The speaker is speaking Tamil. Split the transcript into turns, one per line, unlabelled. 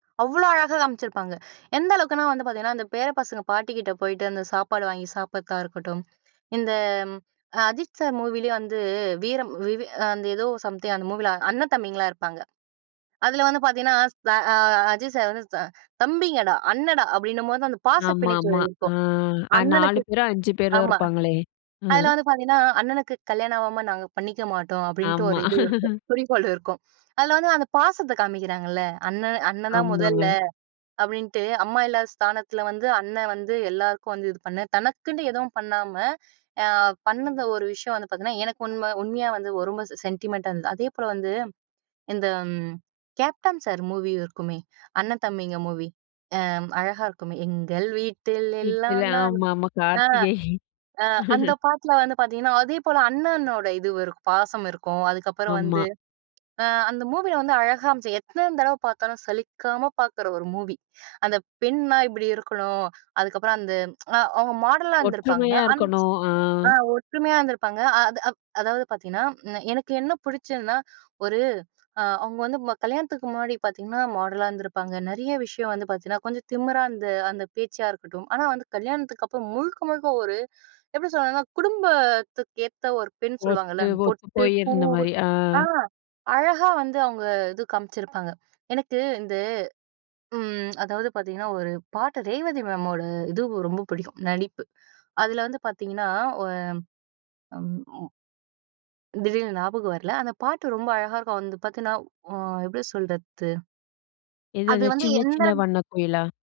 அவ்ளோ அழகா காமிச்சிருப்பாங்க. எந்த அளவுக்குனா வந்து பாத்திங்கன்னா அந்த பேர பசங்க பாட்டிக்கிட்ட போயிட்டு, அந்த சாப்பாடு வாங்கி சாப்டறதா இருக்கட்டும். இந்த அஜித் சார் மூவிலேயே வந்து, வீரம் வி வி அ அந்த ஏதோ சம்திங் அந்த மூவில அண்ணன், தம்பிங்களா இருப்பாங்க. அதுல வந்து பாத்திங்கன்னா, அ அ அஜித் சார் வந்து ச "தம்பிங்கடா அண்ணன்டா" அப்டின்னும்போதான் அந்த பாச
ஆமா, ஆமா.
பிணைப்புகள் இருக்கும்.
ஆ 4
அண்ணனுக்கு
பேரோ 5 பேரோ
ஆமா.
இருப்பாங்களே.
அதுல
ம்.
வந்து பாத்திங்கன்னா, "அண்ணனுக்கு கல்யாணம் ஆகாம நாங்க பண்ணிக்க மாட்டோம்." அப்டின்ட்டு ஒரு
ஆமா.
இது இருக்கும், குறிக்கோள் இருக்கும். அதுல வந்து அந்த பாசத்த காமிக்கிறாங்கள்ல, அண்ணன் அண்ணன் தான் முதல்ல.
ஆமாங்க.
அப்டின்ட்டு அம்மா இல்லாத ஸ்தானத்ல வந்து அண்ணன் வந்து எல்லாருக்கும் வந்து இது பண்ணு. தனக்குன்னு எதுவும் பண்ணாம, அ பண்ணத ஒரு விஷயம் வந்து பார்த்திங்கன்னா, எனக்கு உண்ம உண்மையா வந்து ஒரு மச சென்டிமென்ட்டா இருந்தது. அதே போல வந்து, இந்த ம் கேப்டன் சார் மூவி இருக்குமே, அண்ணன் தம்பிங்க மூவி. எ அழகா இருக்குமே "எங்கள் வீட்டில் எல்லா
வீட்ல
நாலும்"
ஆமாமா
அ அ
கார்த்திகை.
அந்த பாட்ல வந்து பாத்திங்கன்னா, அதேபோல அண்ணனோட இது இருக் ஒரு பாசம் இருக்கும். அதுக்கப்பறம்
ஆமா.
வந்து, அ அந்த மூவில வந்து அழகா இருந்துச்சு. எத்தன தடவ பார்த்தாலும் சலிக்காம பார்க்குற ஒரு மூவி. அந்த பெண்ணா இப்டி இருக்கணும். அதுக்கப்பறம் அந்த அவங்க மாடலா இருந்திருப்பாங்க.
ஒற்றுமையா
அ
இருக்கணும் ஆ.
ஒற்றுமையா இருந்திருப்பாங்க, அ அது அதாவது பாத்திங்கன்னா, எனக்கு என்ன பிடிச்சதுன்னா, ஒரு அ அவங்க வந்து ம கல்யாணத்துக்கு முன்னாடி பாத்திங்கன்னா, அ மாடலா இருந்திருப்பாங்க, றையா விஷயம் வந்து பாத்திங்கன்னா, கொஞ்சம் திமிரா அந்த அந்த பேச்சா இருக்கட்டும், ஆனா வந்து கல்யாணத்துக்கு அப்பறம் முழுக்க முழுக்க ஒரு எப்டி சொல்லணுனா, குடும்பத்துக்கு ஏத்த ஒரு பெண் சொல்லுவாங்கள்ல,
ஒத்து
அந்த
ஒத்து
பொட்டு, பூ,
போயிருந்த மாரி ஆ.
அ அழகா வந்து அவங்க இது காமிச்சிருப்பாங்க. எனக்கு இந்த ம் அதாவது பாத்திங்கன்னா ஒரு பாட்டு ரேவதி மேமோட இது ரொம்ப பிடிக்கும் நடிப்பு. அதுல வந்து பார்த்திங்கன்னா, அம் அம் திடீர்னு ஞாபகம் வரல, அந்த பாட்டு ரொம்ப அழகா இருக்கும். அது பார்த்திங்கன்னா, ஒ எப்டி சொல்றது?
எது?
அது
எது?
வந்து
சின்ன சின்ன
எந்த
வண்ணக் கோயிலா?